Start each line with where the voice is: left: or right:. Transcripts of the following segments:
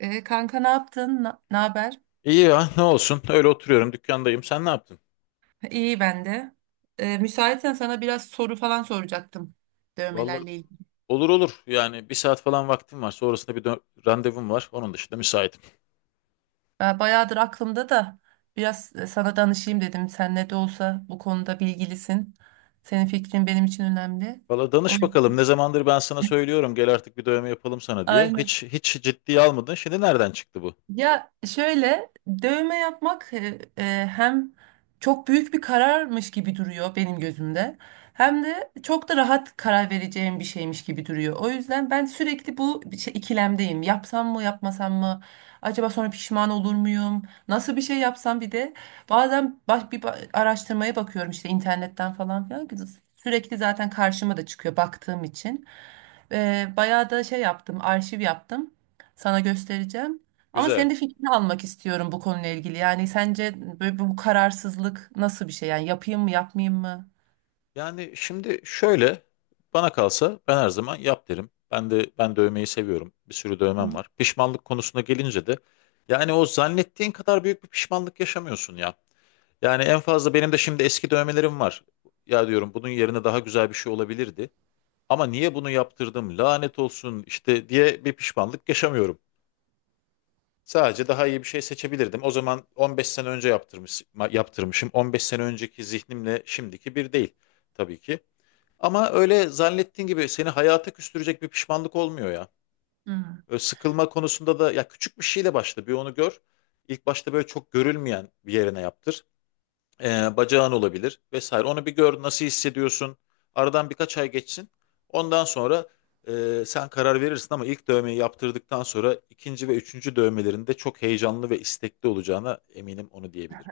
right: Kanka, ne yaptın? Ne haber?
left: İyi ya, ne olsun, öyle oturuyorum, dükkandayım. Sen ne yaptın?
right: İyi ben de. Müsaitsen sana biraz soru falan soracaktım
left: Vallahi
right: dövmelerle ilgili.
left: olur olur, yani bir saat falan vaktim var, sonrasında randevum var, onun dışında müsaitim.
right: Ben bayağıdır aklımda da biraz sana danışayım dedim. Sen ne de olsa bu konuda bilgilisin. Senin fikrin benim için önemli.
left: Valla
right: O,
left: danış bakalım, ne zamandır ben sana söylüyorum, gel artık bir dövme yapalım sana diye, hiç hiç ciddiye almadın, şimdi nereden çıktı bu?
right: Ya şöyle dövme yapmak hem çok büyük bir kararmış gibi duruyor benim gözümde. Hem de çok da rahat karar vereceğim bir şeymiş gibi duruyor. O yüzden ben sürekli ikilemdeyim. Yapsam mı, yapmasam mı? Acaba sonra pişman olur muyum? Nasıl bir şey yapsam bir de bazen araştırmaya bakıyorum işte internetten falan filan. Sürekli zaten karşıma da çıkıyor baktığım için. Bayağı da şey yaptım, arşiv yaptım. Sana göstereceğim. Ama senin
left: Güzel.
right: de fikrini almak istiyorum bu konuyla ilgili. Yani sence böyle bu kararsızlık nasıl bir şey? Yani yapayım mı, yapmayayım mı?
left: Yani şimdi şöyle, bana kalsa ben her zaman yap derim. Ben de, ben dövmeyi seviyorum, bir sürü
right: Hı
left: dövmem
right: hı.
left: var. Pişmanlık konusuna gelince de yani o zannettiğin kadar büyük bir pişmanlık yaşamıyorsun ya. Yani en fazla benim de şimdi eski dövmelerim var. Ya diyorum bunun yerine daha güzel bir şey olabilirdi. Ama niye bunu yaptırdım, lanet olsun işte diye bir pişmanlık yaşamıyorum. Sadece daha iyi bir şey seçebilirdim. O zaman 15 sene önce yaptırmışım. 15 sene önceki zihnimle şimdiki bir değil tabii ki. Ama öyle zannettiğin gibi seni hayata küstürecek bir pişmanlık olmuyor ya.
right: Hmm.
left: Öyle sıkılma konusunda da, ya küçük bir şeyle başla, bir onu gör. İlk başta böyle çok görülmeyen bir yerine yaptır. Bacağın olabilir vesaire. Onu bir gör, nasıl hissediyorsun. Aradan birkaç ay geçsin. Ondan sonra sen karar verirsin. Ama ilk dövmeyi yaptırdıktan sonra ikinci ve üçüncü dövmelerinde çok heyecanlı ve istekli olacağına eminim, onu diyebilirim.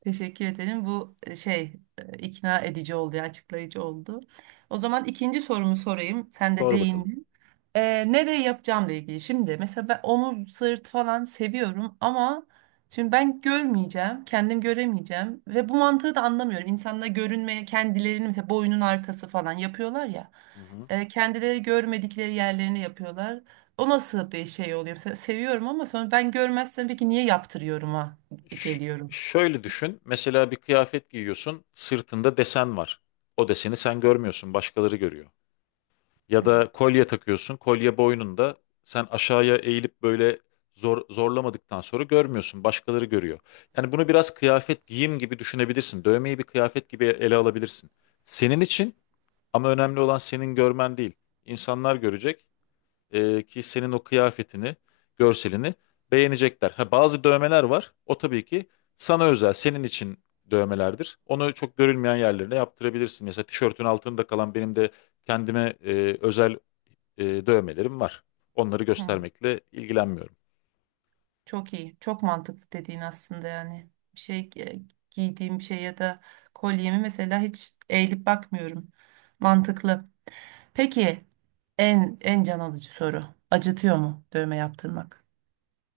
right: Teşekkür ederim. Bu ikna edici oldu, ya, açıklayıcı oldu. O zaman ikinci sorumu sorayım. Sen de
left: Sonra bakalım.
right: değindin. Nereye yapacağımla ilgili. Şimdi mesela ben omuz, sırt falan seviyorum ama şimdi ben görmeyeceğim, kendim göremeyeceğim ve bu mantığı da anlamıyorum. İnsanlar görünmeye kendilerini mesela boynun arkası falan yapıyorlar ya.
left: Hı hı.
right: Kendileri görmedikleri yerlerini yapıyorlar. O nasıl bir şey oluyor? Mesela seviyorum ama sonra ben görmezsem peki niye yaptırıyorum ha
left: Ş-
right: geliyorum.
left: şöyle düşün. Mesela bir kıyafet giyiyorsun, sırtında desen var. O deseni sen görmüyorsun, başkaları görüyor. Ya da
right: Evet.
left: kolye takıyorsun, kolye boynunda. Sen aşağıya eğilip böyle zorlamadıktan sonra görmüyorsun, başkaları görüyor. Yani bunu biraz kıyafet, giyim gibi düşünebilirsin. Dövmeyi bir kıyafet gibi ele alabilirsin. Senin için, ama önemli olan senin görmen değil. İnsanlar görecek ki senin o kıyafetini, görselini beğenecekler. Ha, bazı dövmeler var, o tabii ki sana özel, senin için dövmelerdir. Onu çok görülmeyen yerlerine yaptırabilirsin. Mesela tişörtün altında kalan, benim de kendime özel dövmelerim var. Onları
right: Hı.
left: göstermekle ilgilenmiyorum.
right: Çok iyi. Çok mantıklı dediğin aslında yani. Giydiğim bir şey ya da kolyemi mesela hiç eğilip bakmıyorum. Mantıklı. Peki en en can alıcı soru. Acıtıyor mu dövme yaptırmak?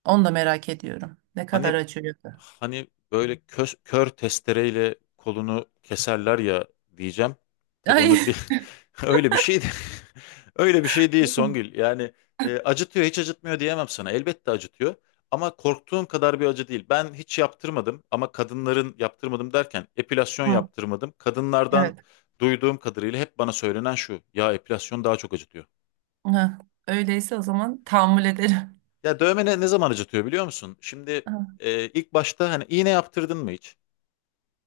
right: Onu da merak ediyorum. Ne kadar
left: Hani
right: acıyor? Da.
left: hani böyle kör testereyle kolunu keserler ya diyeceğim. Tabii onu
right: Ay.
left: bir öyle bir şey de- öyle bir şey değil, Songül. Yani acıtıyor hiç acıtmıyor diyemem sana. Elbette acıtıyor. Ama korktuğum kadar bir acı değil. Ben hiç yaptırmadım, ama kadınların, yaptırmadım derken epilasyon
right: Hı,
left: yaptırmadım. Kadınlardan
right: evet.
left: duyduğum kadarıyla hep bana söylenen şu: ya epilasyon daha çok acıtıyor.
right: Hı. Öyleyse o zaman tahammül ederim.
left: Ya dövme ne zaman acıtıyor biliyor musun? Şimdi
right: Hı,
left: ilk başta, hani iğne yaptırdın mı hiç?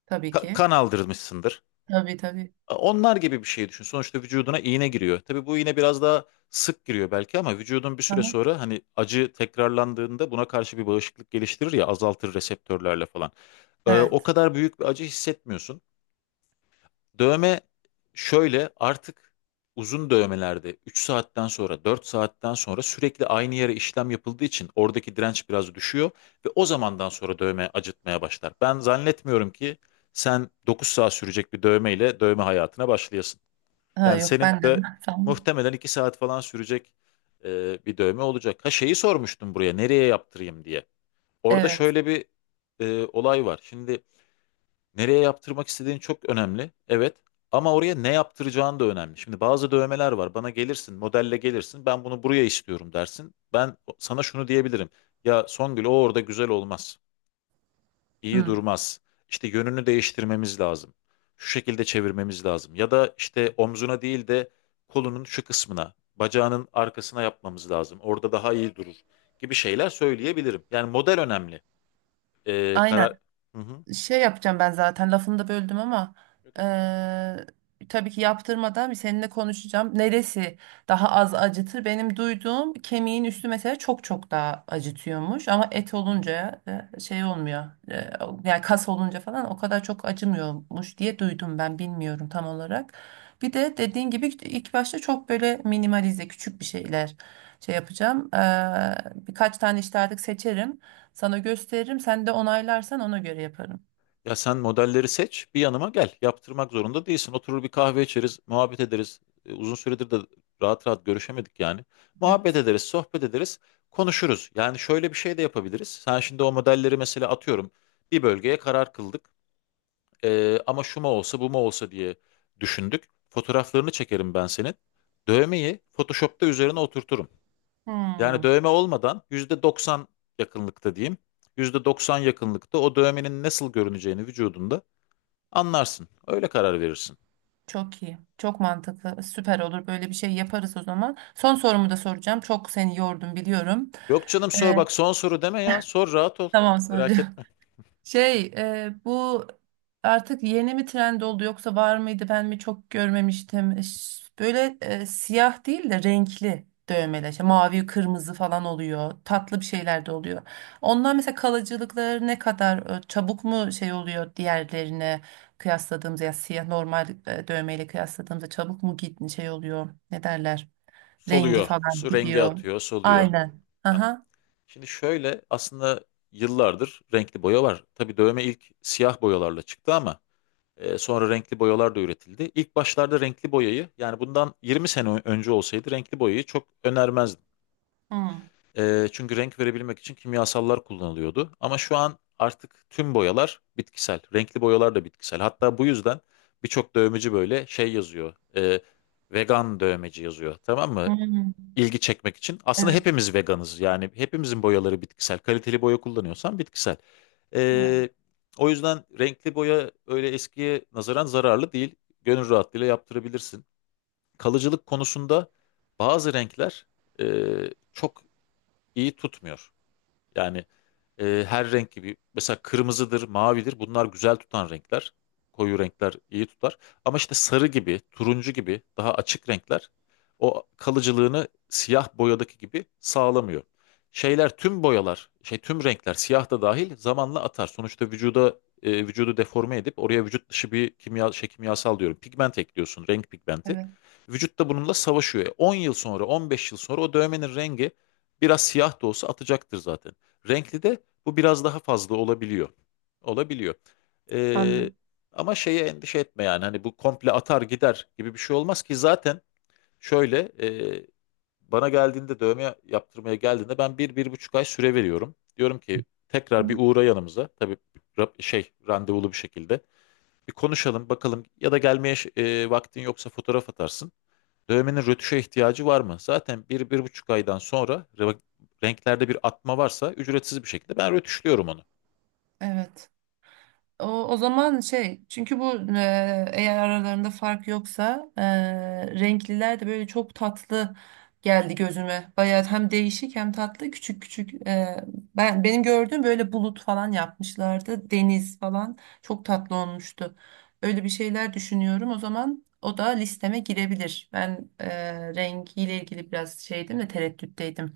right: tabii ki.
left: Kan aldırmışsındır.
right: Tabii tabii.
left: Onlar gibi bir şey düşün. Sonuçta vücuduna iğne giriyor. Tabii bu iğne biraz daha sık giriyor belki, ama vücudun bir süre
right: Aha,
left: sonra, hani acı tekrarlandığında buna karşı bir bağışıklık geliştirir ya, azaltır reseptörlerle falan. O
right: evet.
left: kadar büyük bir acı hissetmiyorsun. Dövme şöyle, artık uzun dövmelerde 3 saatten sonra, 4 saatten sonra, sürekli aynı yere işlem yapıldığı için oradaki direnç biraz düşüyor ve o zamandan sonra dövme acıtmaya başlar. Ben zannetmiyorum ki sen 9 saat sürecek bir dövmeyle dövme hayatına başlayasın.
right: Ha,
left: Yani
right: yok
left: senin
right: ben de.
left: de
right: Tamam.
left: muhtemelen 2 saat falan sürecek bir dövme olacak. Ha, şeyi sormuştum, buraya nereye yaptırayım diye. Orada
right: Evet.
left: şöyle bir olay var. Şimdi, nereye yaptırmak istediğin çok önemli, evet. Ama oraya ne yaptıracağın da önemli. Şimdi bazı dövmeler var. Bana gelirsin, modelle gelirsin, ben bunu buraya istiyorum dersin. Ben sana şunu diyebilirim: ya Songül, o orada güzel olmaz, İyi
right: Hı.
left: durmaz. İşte yönünü değiştirmemiz lazım, şu şekilde çevirmemiz lazım. Ya da işte omzuna değil de kolunun şu kısmına, bacağının arkasına yapmamız lazım, orada daha iyi durur gibi şeyler söyleyebilirim. Yani model önemli.
right: Aynen.
left: Karar... Hı hı.
right: Şey yapacağım, ben zaten lafını da böldüm ama
left: Yok, estağfurullah.
right: eee, tabii ki yaptırmadan bir seninle konuşacağım. Neresi daha az acıtır? Benim duyduğum kemiğin üstü mesela çok çok daha acıtıyormuş ama et olunca şey olmuyor. Yani kas olunca falan o kadar çok acımıyormuş diye duydum, ben bilmiyorum tam olarak. Bir de dediğin gibi ilk başta çok böyle minimalize küçük bir şeyler şey yapacağım. Birkaç tane işte artık seçerim. Sana gösteririm. Sen de onaylarsan ona göre yaparım.
left: Ya sen modelleri seç, bir yanıma gel. Yaptırmak zorunda değilsin. Oturur bir kahve içeriz, muhabbet ederiz. E, uzun süredir de rahat rahat görüşemedik yani. Muhabbet
right: Evet.
left: ederiz, sohbet ederiz, konuşuruz. Yani şöyle bir şey de yapabiliriz. Sen şimdi o modelleri, mesela atıyorum, bir bölgeye karar kıldık. E, ama şu mu olsa, bu mu olsa diye düşündük. Fotoğraflarını çekerim ben senin, dövmeyi Photoshop'ta üzerine oturturum. Yani
right: Hmm,
left: dövme olmadan %90 yakınlıkta diyeyim. %90 yakınlıkta o dövmenin nasıl görüneceğini vücudunda anlarsın. Öyle karar verirsin.
right: çok iyi. Çok mantıklı. Süper olur. Böyle bir şey yaparız o zaman. Son sorumu da soracağım. Çok seni yordum biliyorum.
left: Yok canım,
right: Ee,
left: sor. Bak, son soru deme ya, sor, rahat ol.
right: tamam sonra.
left: Merak etme.
right: Şey, bu artık yeni mi trend oldu yoksa var mıydı ben mi çok görmemiştim. Böyle siyah değil de renkli dövmeler. İşte mavi, kırmızı falan oluyor. Tatlı bir şeyler de oluyor. Onlar mesela kalıcılıkları ne kadar çabuk mu şey oluyor diğerlerine kıyasladığımızda, ya siyah normal dövmeyle kıyasladığımızda çabuk mu git şey oluyor. Ne derler? Rengi
left: Soluyor,
right: falan
left: su rengi
right: gidiyor.
left: atıyor, soluyor.
right: Aynen.
left: Tamam.
right: Aha.
left: Şimdi şöyle, aslında yıllardır renkli boya var. Tabii dövme ilk siyah boyalarla çıktı, ama sonra renkli boyalar da üretildi. İlk başlarda renkli boyayı, yani bundan 20 sene önce olsaydı, renkli boyayı çok önermezdim.
right: Hmm.
left: Çünkü renk verebilmek için kimyasallar kullanılıyordu. Ama şu an artık tüm boyalar bitkisel, renkli boyalar da bitkisel. Hatta bu yüzden birçok dövmeci böyle şey yazıyor, vegan dövmeci yazıyor. Tamam mı?
right: Hmm.
left: İlgi çekmek için. Aslında
right: Evet.
left: hepimiz veganız. Yani hepimizin boyaları bitkisel. Kaliteli boya kullanıyorsan bitkisel.
right: Yani
left: Ee, O yüzden renkli boya öyle eskiye nazaran zararlı değil, gönül rahatlığıyla yaptırabilirsin. Kalıcılık konusunda bazı renkler e, çok iyi tutmuyor. Yani her renk gibi, mesela kırmızıdır, mavidir, bunlar güzel tutan renkler. Koyu renkler iyi tutar. Ama işte sarı gibi, turuncu gibi daha açık renkler o kalıcılığını siyah boyadaki gibi sağlamıyor. Şeyler, tüm boyalar, şey, tüm renkler, siyah da dahil, zamanla atar. Sonuçta vücuda, vücudu deforme edip oraya vücut dışı bir kimya, şey, kimyasal diyorum, pigment ekliyorsun, renk pigmenti.
right: evet.
left: Vücut da bununla savaşıyor. E, 10 yıl sonra, 15 yıl sonra o dövmenin rengi biraz, siyah da olsa atacaktır zaten. Renkli de bu biraz daha fazla olabiliyor. Olabiliyor. Ee,
right: Anladım.
left: Ama şeye endişe etme, yani hani bu komple atar gider gibi bir şey olmaz ki zaten. Şöyle, e, bana geldiğinde, dövme yaptırmaya geldiğinde ben bir, bir buçuk ay süre veriyorum. Diyorum ki
right: Hı
left: tekrar bir
right: hı.
left: uğra yanımıza, tabii şey, randevulu bir şekilde bir konuşalım bakalım. Ya da gelmeye vaktin yoksa fotoğraf atarsın, dövmenin rötuşa ihtiyacı var mı? Zaten bir, bir buçuk aydan sonra renklerde bir atma varsa ücretsiz bir şekilde ben rötuşluyorum onu.
right: Evet. O, o zaman şey, çünkü bu eğer aralarında fark yoksa renkliler de böyle çok tatlı geldi gözüme. Bayağı hem değişik hem tatlı, küçük küçük. Ben benim gördüğüm böyle bulut falan yapmışlardı. Deniz falan çok tatlı olmuştu. Öyle bir şeyler düşünüyorum. O zaman o da listeme girebilir. Ben rengiyle ilgili biraz şeydim de, tereddütteydim.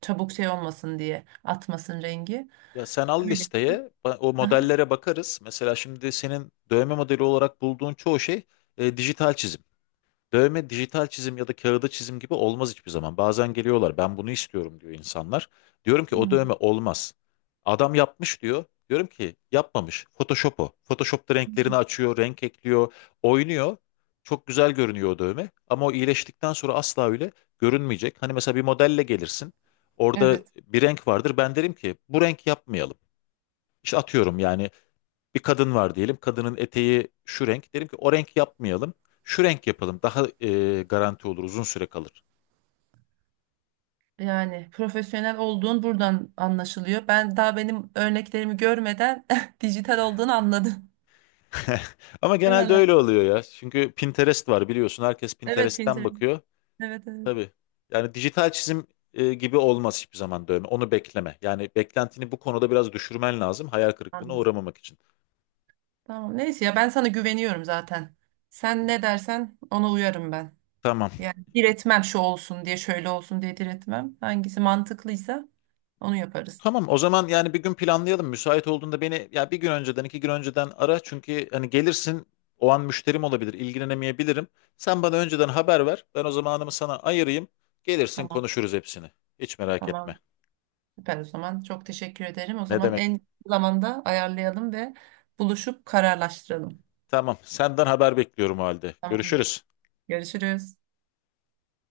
right: Çabuk şey olmasın diye, atmasın rengi.
left: Ya sen al
right: Öyle.
left: listeye, o
right: Aha.
left: modellere bakarız. Mesela şimdi senin dövme modeli olarak bulduğun çoğu şey dijital çizim. Dövme, dijital çizim ya da kağıda çizim gibi olmaz hiçbir zaman. Bazen geliyorlar, ben bunu istiyorum diyor insanlar. Diyorum ki o dövme olmaz. Adam yapmış diyor. Diyorum ki yapmamış, Photoshop o. Photoshop'ta
right: Hı.
left: renklerini açıyor, renk ekliyor, oynuyor. Çok güzel görünüyor o dövme. Ama o iyileştikten sonra asla öyle görünmeyecek. Hani mesela bir modelle gelirsin, orada
right: Evet.
left: bir renk vardır. Ben derim ki bu renk yapmayalım. İşte atıyorum, yani bir kadın var diyelim, kadının eteği şu renk. Derim ki o renk yapmayalım, şu renk yapalım. Daha garanti olur, uzun süre kalır.
right: Yani profesyonel olduğun buradan anlaşılıyor. Ben daha benim örneklerimi görmeden dijital olduğunu anladım.
left: Ama
right: Değil mi
left: genelde
right: lan?
left: öyle oluyor ya. Çünkü Pinterest var, biliyorsun. Herkes
right: Evet,
left: Pinterest'ten
right: Pinterest.
left: bakıyor.
right: Evet evet.
left: Tabii. Yani dijital çizim gibi olmaz hiçbir zaman dövme. Onu bekleme. Yani beklentini bu konuda biraz düşürmen lazım, hayal kırıklığına
right: Anladım.
left: uğramamak için.
right: Tamam neyse ya, ben sana güveniyorum zaten. Sen ne dersen ona uyarım ben.
left: Tamam.
right: Yani diretmem, şu olsun diye şöyle olsun diye diretmem. Hangisi mantıklıysa onu yaparız.
left: Tamam, o zaman yani bir gün planlayalım. Müsait olduğunda beni ya bir gün önceden, 2 gün önceden ara. Çünkü hani gelirsin, o an müşterim olabilir, ilgilenemeyebilirim. Sen bana önceden haber ver, ben o zamanımı sana ayırayım. Gelirsin,
right: Tamam.
left: konuşuruz hepsini. Hiç merak etme.
right: Tamam. Süper o zaman. Çok teşekkür ederim. O
left: Ne
right: zaman
left: demek?
right: en kısa zamanda ayarlayalım ve buluşup kararlaştıralım.
left: Tamam, senden haber bekliyorum o halde.
right: Tamamdır.
left: Görüşürüz.
right: Görüşürüz.